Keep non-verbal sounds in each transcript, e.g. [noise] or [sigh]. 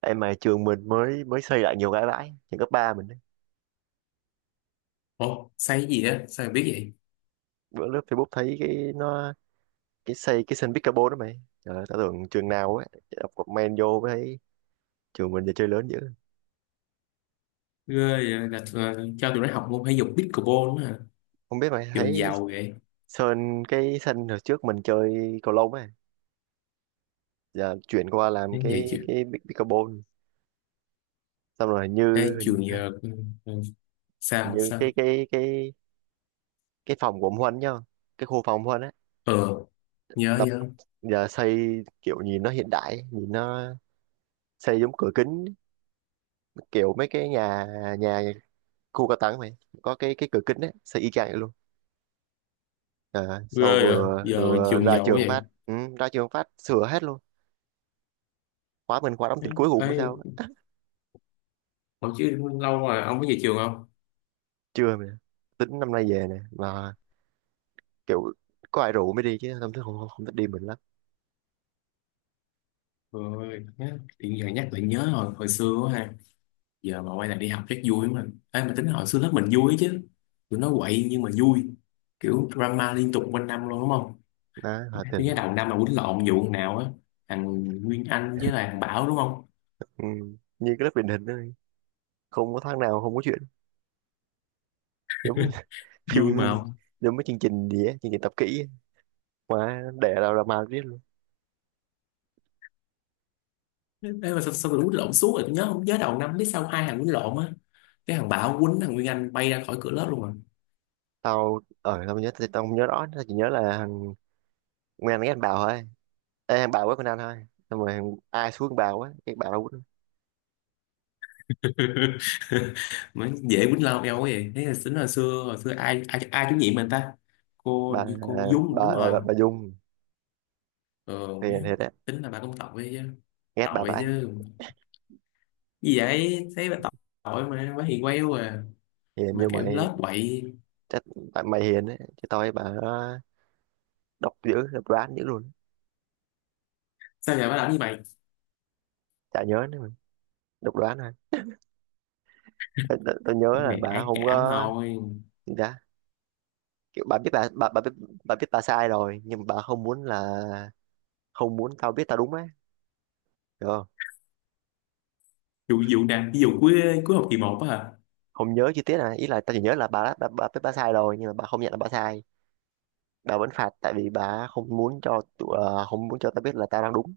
Em mà trường mình mới mới xây lại nhiều cái bãi trường cấp ba mình ấy. Ủa, sai cái gì á? Sao mà biết vậy? Bữa lướt Facebook thấy cái nó, cái xây cái sân pickleball đó mày, trời ơi tao tưởng trường nào ấy, đọc comment vô mới thấy trường mình giờ chơi lớn dữ. Ghê vậy? Là cho tụi nó học môn thể dục pickleball nữa hả? Không biết mày Trường thấy giàu vậy. sơn cái sân hồi trước mình chơi cầu lông ấy, giờ chuyển qua làm Đến vậy cái chứ. cái pickleball. Xong rồi hình như Ê, hình, trường giờ... ừ, ừ, hình sao? như cái Sao? cái cái cái phòng của ông Huân nhá, cái khu phòng ông Huân á, Ờ, nhớ đập nhớ. giờ xây kiểu nhìn nó hiện đại, nhìn nó xây giống cửa kính, kiểu mấy cái nhà nhà khu cao đẳng mày, có cái cửa kính đấy, xây y chang vậy luôn. Sau Ghê vậy? vừa, Giờ vừa trường ra giàu quá trường vậy. phát, ra trường phát sửa hết luôn. Khóa mình khóa đóng trình cuối cùng mới Thấy, sao á. hồi chứ lâu rồi ông có về trường không? Chưa mày, tính năm nay về nè mà, kiểu có ai rủ mới đi chứ không thích đi mình lắm. Rồi, tự nhiên giờ nhắc lại nhớ hồi xưa quá ha. Giờ mà quay lại đi học rất vui mà, mình. Ê, mà tính hồi xưa lớp mình vui chứ. Tụi nó quậy nhưng mà vui. Kiểu drama liên tục quanh năm luôn đúng không? Hòa Tôi nhớ Thịnh. đầu năm mà quýnh lộn vụ thằng nào á, thằng Nguyên Anh với lại thằng Bảo đúng không. Ừ. Như cái lớp truyền hình đó không có tháng nào không có chuyện, giống như [laughs] phim, Vui mà không. giống mấy chương trình gì á, chương trình tập kỹ á, mà để ra ra mà biết luôn. Ê mà sao tôi quýnh lộn suốt rồi tôi nhớ không, nhớ đầu năm biết sao hai thằng quýnh lộn á, cái thằng Bảo quýnh thằng Nguyên Anh bay ra khỏi cửa lớp luôn à. Tao không nhớ rõ, tao chỉ nhớ là thằng Nguyên ghét anh Bảo thôi. Ê, em bà quá con anh thôi. Xong rồi ai xuống bà quá cái bà đâu quýnh. [laughs] Mới dễ quýnh lộn eo quá vậy, thế là tính hồi xưa ai ai, ai chủ nhiệm mình ta? Cô bà hình như cô Dung đúng bà bà, rồi. bà, bà Dung Ờ mấy, hiền thiệt á, tính là bà cũng tội chứ. ghét bà Tội vãi, chứ, gì vậy thấy bà, tội mà bà hiền queo à. hiền Mà như kiểu mày. lớp quậy. Chắc tại mày hiền đấy, chứ tôi bà đó độc đoán dữ luôn. Sao giờ bà làm như vậy? Chả nhớ nữa mà, độc đoán thôi. Tôi nhớ là Cái bà ác không cảm có thôi. gì ta, kiểu bà biết, bà biết bà sai rồi nhưng mà bà không muốn tao biết tao đúng á, được không. Vụ vụ nào, ví dụ cuối cuối học kỳ một á hả? Không nhớ chi tiết này, ý là tao chỉ nhớ là bà biết bà sai rồi nhưng mà bà không nhận là bà sai, bà vẫn phạt tại vì bà không muốn cho tao biết là tao đang đúng,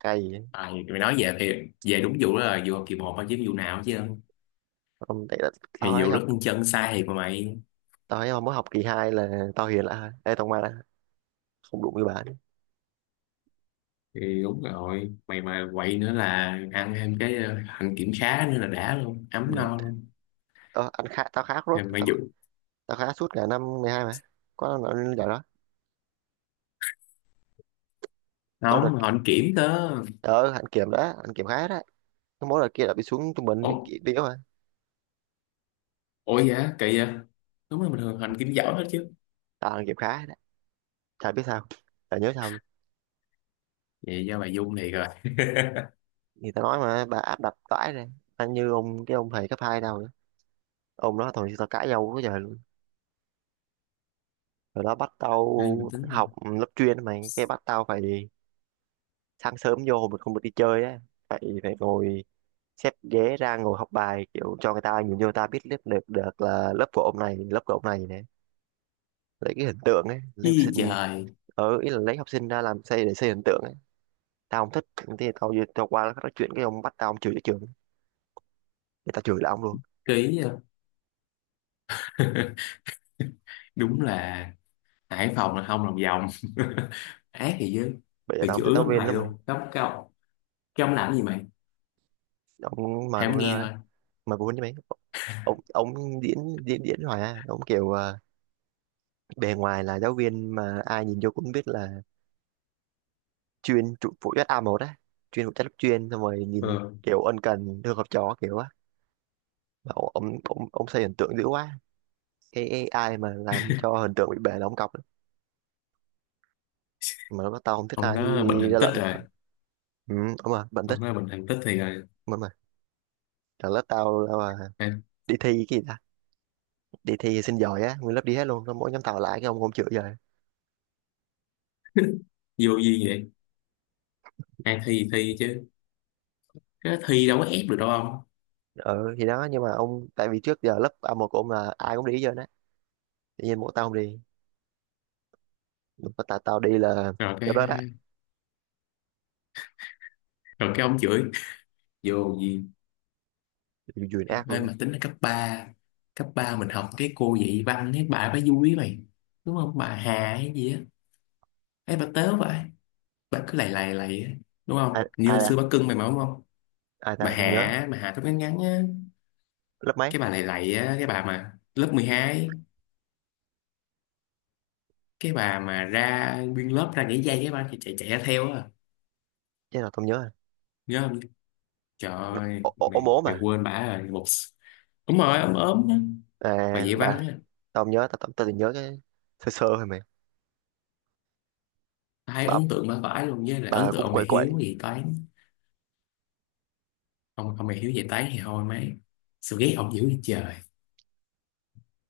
cay. À, mày nói về thì về đúng vụ đó, là vụ học kỳ một thôi chứ vụ nào chứ. Không tại là tao Thì thấy vụ rất học con chân sai thiệt mà mày. tao thấy mới học kỳ 2 là tao hiền lại đây, tao mà là không đụng với bà nữa, Thì đúng rồi, mày mà quậy nữa là ăn thêm cái hạnh kiểm khá nữa là đã luôn, ấm mệt. no luôn. Ờ, anh khá tao khá rốt Thì mày tao, vụ. tao khá suốt cả năm 12 mà, có năm nào lên giải đó. Có Không, đợt họ hạnh kiểm cơ. ở hạnh kiểm đó, hạnh kiểm khá đó, cái mối đợt kia là bị xuống trung bình ủa bị yếu mà. ủa dạ kỳ vậy. Đúng là bình thường hành kiểm giỏi hết chứ. Tao hạnh kiểm khá đó, chả biết sao, chả nhớ sao luôn. Vậy do mày Dung thiệt rồi. [laughs] Thì tao nói mà bà áp đặt vãi rồi, anh như cái ông thầy cấp hai đâu nữa, ông đó thôi tao cãi nhau quá trời luôn. Rồi đó bắt tao Đây mình tính rồi. học lớp chuyên mà, cái bắt tao phải sáng sớm vô hồi mình không được đi chơi á, phải phải ngồi xếp ghế ra ngồi học bài kiểu cho người ta nhìn vô người ta biết lớp được được là lớp của ông này, lớp của ông này này, lấy cái hình tượng ấy, lấy học Ý sinh. trời. Ở ý là lấy học sinh ra làm xây để xây hình tượng ấy, tao không thích, thì tao qua nói chuyện, cái ông bắt tao, ông chửi cái trường, thì tao chửi là ông luôn. Ký. [laughs] Đúng là Hải Phòng là không lòng vòng. [laughs] Ác thì chứ. Bây giờ Từ tao không thích chửi giáo ông viên thầy lắm mày, luôn cấm cao. Cái ông làm gì mày, ông mà thầy không của nghe tao thôi. mà của với mày, ông diễn diễn diễn hoài à, ông kiểu bề ngoài là giáo viên mà ai nhìn vô cũng biết là chuyên trụ phụ trách A1 á, chuyên phụ trách lớp chuyên. Xong rồi nhìn Ừ. kiểu ân cần thương học trò kiểu á, mà ông xây hình tượng dữ quá, cái ai mà làm cho hình tượng bị bể là ông cọc lắm. Mà lớp tao không thích Ông ai đó bệnh ra thành tích lệnh tao, rồi. ừ, đúng rồi bạn thích, Ông đó bệnh thành tích thì rồi. đúng rồi, là lớp tao là À, đi thi cái gì ta, đi thi xin giỏi á, nguyên lớp đi hết luôn xong mỗi nhóm tao lại, cái ông không chữa rồi. vô duyên vậy. Ai thi thì thi chứ, cái thi đâu có ép được đâu ông. Ừ thì đó, nhưng mà ông tại vì trước giờ lớp A1 của ông là ai cũng đi hết trơn á, tự nhiên mỗi tao không đi, lúc mà tao tao đi là, Rồi cái, lúc đó đó, rồi cái ông chửi. Vô duyên. Duyên ác luôn Ê, đấy. mà tính là cấp 3 mình học cái cô dạy văn cái bà vui mày, đúng không, bà Hà hay gì á. Ấy bà tớ vậy, bà cứ lầy lầy lầy á, đúng không, ai, như ai hồi xưa ta bà cưng mày mà đúng không. Ai Bà ta không nhớ, Hạ, bà Hạ tóc ngắn ngắn á, lớp mấy, cái bà lầy lầy á, cái bà mà lớp 12, cái bà mà ra nguyên lớp ra nhảy dây cái bà chạy chạy, chạy ra theo á. chứ là tao không nhớ rồi. Nhớ không? Trời ơi, Ô, ô, Ốm mày ốm mày à, quên bà rồi một. Đúng rồi, ấm ốm á. Bà à dạy văn bà, á. tao không nhớ, tao tao tao chỉ nhớ cái sơ sơ thôi mày. Ai bà ấn tượng bà vãi luôn, với lại ấn bà tượng cũng ông quậy thầy quậy. Hiếu dạy toán. Ông thầy Hiếu dạy toán thì thôi mấy, sự ghét ông dữ như trời,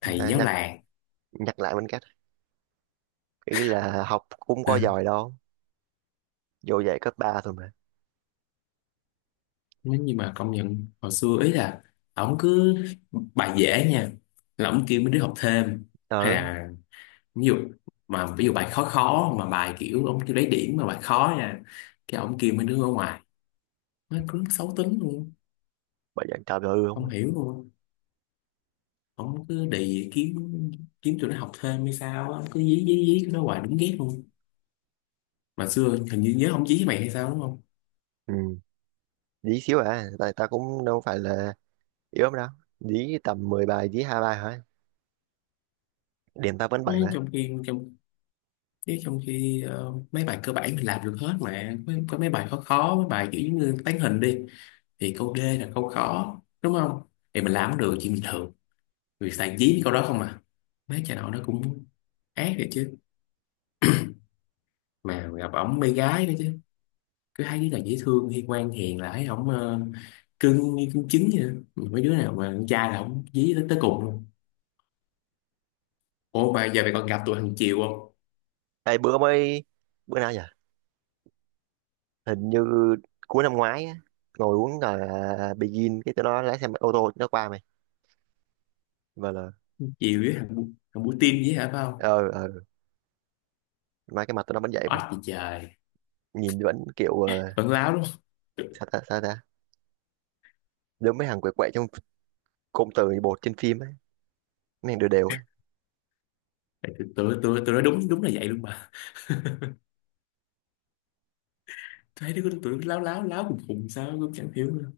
thầy à, giáo nhắc làng. nhắc lại bên cách, ý là học cũng có À, giỏi đâu, vô dạy cấp 3 thôi mà, nếu như mà công nhận hồi xưa ý là, ổng cứ bài dễ nha là ổng kêu mấy đứa học thêm, hay ừ, là ví dụ, mà ví dụ bài khó khó mà bài kiểu ông kêu lấy điểm mà bài khó nha, cái ông kia mấy đứa ở ngoài nó cứ xấu tính luôn, bà dạy trời ơi không không à. hiểu luôn. Ông cứ đì kiếm, kiếm tụi nó học thêm hay sao á, cứ dí dí dí tụi nó hoài đúng ghét luôn. Mà xưa hình như nhớ ông dí với mày hay sao đúng không. Ừ dí xíu à, tại ta cũng đâu phải là yếu lắm đâu, dí tầm 10 bài dí 2 bài thôi, điểm tao vẫn 7 Mấy mà. trong khi trong Chứ trong khi mấy bài cơ bản thì làm được hết, mà có mấy bài khó khó, mấy bài kiểu như tán hình đi thì câu D là câu khó đúng không, thì mình làm cũng được chuyện bình thường. Người xài dí cái câu đó không à. Mấy cha nội nó cũng ác rồi chứ. Mà gặp ổng mê gái nữa chứ. Cứ thấy đứa nào dễ thương hay ngoan hiền là thấy ổng cưng như cưng trứng vậy đó. Mấy đứa nào mà con trai là ổng dí tới cùng luôn. Ủa mà giờ mày còn gặp tụi thằng Chiều không? Ê, bữa mới, bữa nào nhỉ, hình như cuối năm ngoái á, ngồi uống là Begin cái tụi nó lái xe ô tô nó qua mày, và là Chiều với thằng Bu Tim với hả phải không? ờ ờ mà cái mặt tụi nó vẫn vậy mày, Oách gì trời. nhìn vẫn kiểu Vẫn láo lắm. sao ta sao ta, giống mấy thằng quậy quậy trong cụm từ bột trên phim ấy, mấy thằng đều đều ấy. Tại tụi tụi tụi tụi nó đúng đúng là vậy luôn mà, thấy đứa tụi nó láo láo láo cùng cùng sao cũng chẳng hiểu nữa.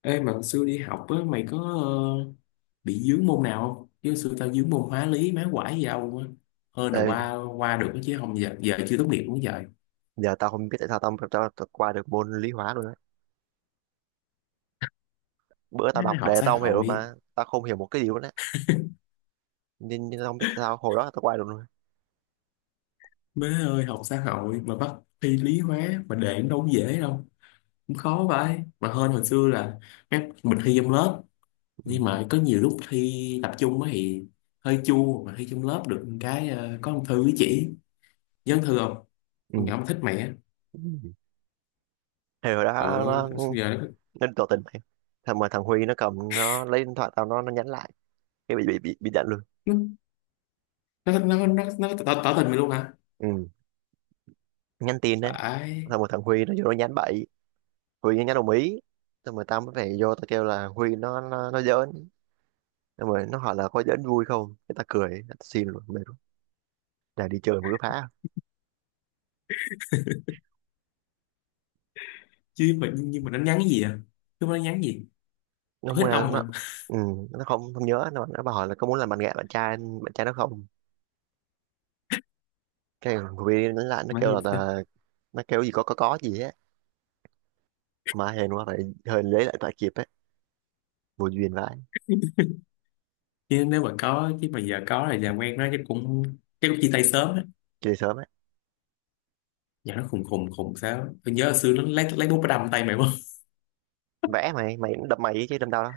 Ê mà hồi xưa đi học á mày có ờ, bị dướng môn nào không? Chứ xưa tao dướng môn hóa lý má quải gì đâu á. Hơn là Ê, qua qua được chứ không giờ giờ chưa tốt nghiệp cũng vậy. giờ tao không biết tại sao tao qua được môn lý hóa luôn á, bữa tao Má đọc học đề xã tao không hiểu hội. mà tao không hiểu một cái gì luôn á, nên tao không biết tại sao hồi đó tao qua được luôn. Má ơi học xã hội mà bắt thi lý hóa mà để đâu có dễ đâu, cũng khó vậy mà. Hơn hồi xưa là má, mình thi trong lớp nhưng Ừ. mà có nhiều lúc thi tập trung á thì hơi chua, mà thi trong lớp được một cái có ông thư với chỉ. Nhớ ông thư không? Ừ. Con nhỏ mà thích mẹ. Thì hồi đó Ừ, nó sao giờ nó nó tỏ tình mày, thằng Huy nó cầm nó lấy điện thoại tao, nó nhắn lại, cái bị đánh luôn. nó nó nó, nó, nó tỏ, tỏ tình mày luôn hả? Ừ. Nhắn tin á, Phải. xong rồi thằng Huy nó vô nó nhắn bậy, Huy nó nhắn đồng ý, xong rồi tao mới phải vô tao kêu là Huy nó giỡn, xong rồi nó hỏi là có giỡn vui không, cái tao cười tao xin luôn mệt luôn, là đi chơi mà cứ phá. Chứ mà nhưng mà nó nhắn cái gì à, chứ nó nhắn gì Nó hết muốn là ông Nó, mà. ừ, nó không không nhớ, nó bảo hỏi là có muốn làm bạn gái, bạn trai nó không, cái thằng Huy nó lại nó Mà kêu như là, thế. là nó kêu gì, có gì á, mà hên quá phải, hên lấy lại tại kịp á, vô duyên vãi. Chứ nếu mà có, chứ mà giờ có thì làm quen nó chắc cũng, chắc cũng chia tay sớm á. Chơi sớm á, Giờ nó khùng khùng khùng sao, tôi nhớ hồi xưa nó lấy bút nó đâm tay mày không. vẽ mày mày cũng đâm mày chứ đâm tao đó,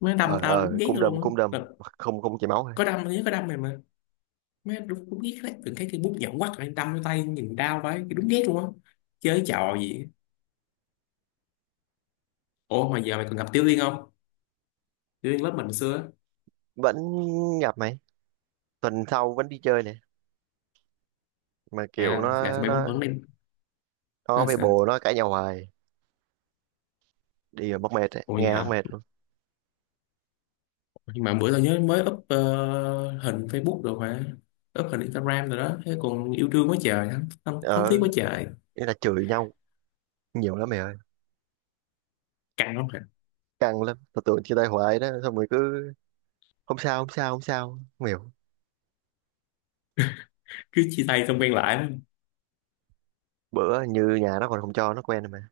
Nó đâm tao đúng ờ ghét cung nó đâm luôn cung đâm, á. Là không không chảy máu. có đâm, nhớ có đâm mày mà. Má đúng ghét, lấy từng cái cây bút nhọn quắt rồi đâm vô tay nhìn đau vậy đúng ghét luôn á. Chơi trò gì á. Ủa mà giờ mày còn gặp Tiểu Liên không? Tiểu Liên lớp mình xưa á. Vẫn gặp mày, tuần sau vẫn đi chơi này, mà kiểu À là tụi nó bay vẫn nó vẫn đi. Nó nó là với sao? bồ nó cãi nhau hoài, đi rồi mắc mệt ấy. Ôi Nghe mắc hả. mệt luôn, Nhưng mà bữa tao nhớ mới up hình Facebook rồi, phải, up hình Instagram rồi đó thế, còn yêu đương quá trời thắm ở thiết quá trời. ý là chửi nhau nhiều lắm mày ơi, Căng lắm hả? căng lắm tao tưởng chia tay hoài đó, xong rồi cứ không sao không sao không sao, không hiểu. Cứ chia tay xong quen lại lắm. Bữa như nhà nó còn không cho nó quen rồi mà,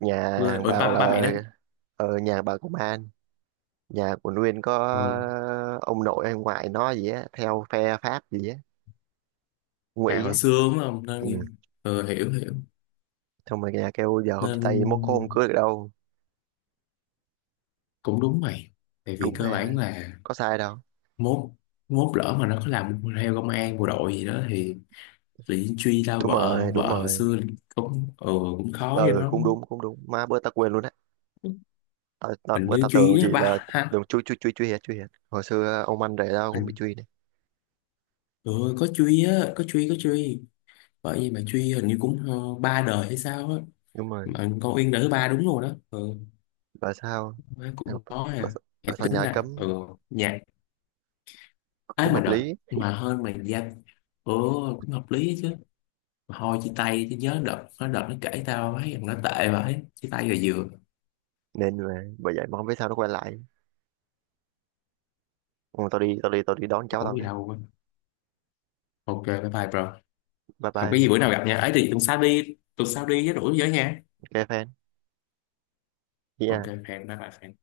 nhà Quê- hàng ôi bảo ba ba mẹ là đó. ở nhà bà công an, nhà của Nguyên có Ừ. ông nội hay ngoại nó gì á theo phe Pháp gì á, Ngụy À hồi á, xưa đúng không ừ. nên, ừ, hiểu hiểu. Xong rồi nhà kêu giờ không chia tay mốt có hôm Nên cưới được đâu, cũng đúng mày, tại vì đúng cơ mà bản là có sai đâu, mốt, mốt lỡ mà nó có làm theo công an bộ đội gì đó thì bị truy ra đúng vợ rồi đúng vợ hồi rồi, xưa, cũng cũng khó cho ừ nó. cũng đúng cũng đúng, má bữa ta quên luôn đấy, ta, ta, Hình bữa như ta tưởng truy chỉ đó là, ba ha. đừng chui chui chui chui hết chui hết, hồi xưa ông anh rể tao cũng bị truy này, Trời ơi, có Truy á, có Truy, có Truy. Bởi vì mà Truy hình như cũng ba đời hay sao á. đúng rồi. Mà con Uyên đời thứ ba đúng rồi đó. Ừ, Tại sao, má tại cũng có tại- à. Hãy tại sao tính nhà là cấm, nhạc ấy, cũng mà hợp đợt lý, mà hơn mà danh. Ừ, cũng hợp lý ấy chứ. Mà thôi chia tay chứ, nhớ đợt nó, đợt nó kể tao thấy rằng nó tệ vậy. Chia tay rồi vừa. nên là bởi vậy mà không biết sao nó quay lại. Ừ, tao đi đón cháu Khổ tao gì cái, đâu. Quên. Ok, bye bye bro. bye Không có gì, bye, bữa nào gặp nha. Ấy thì tuần sau đi với rủ với nha. cái fan, Ok, yeah. hẹn bye bye.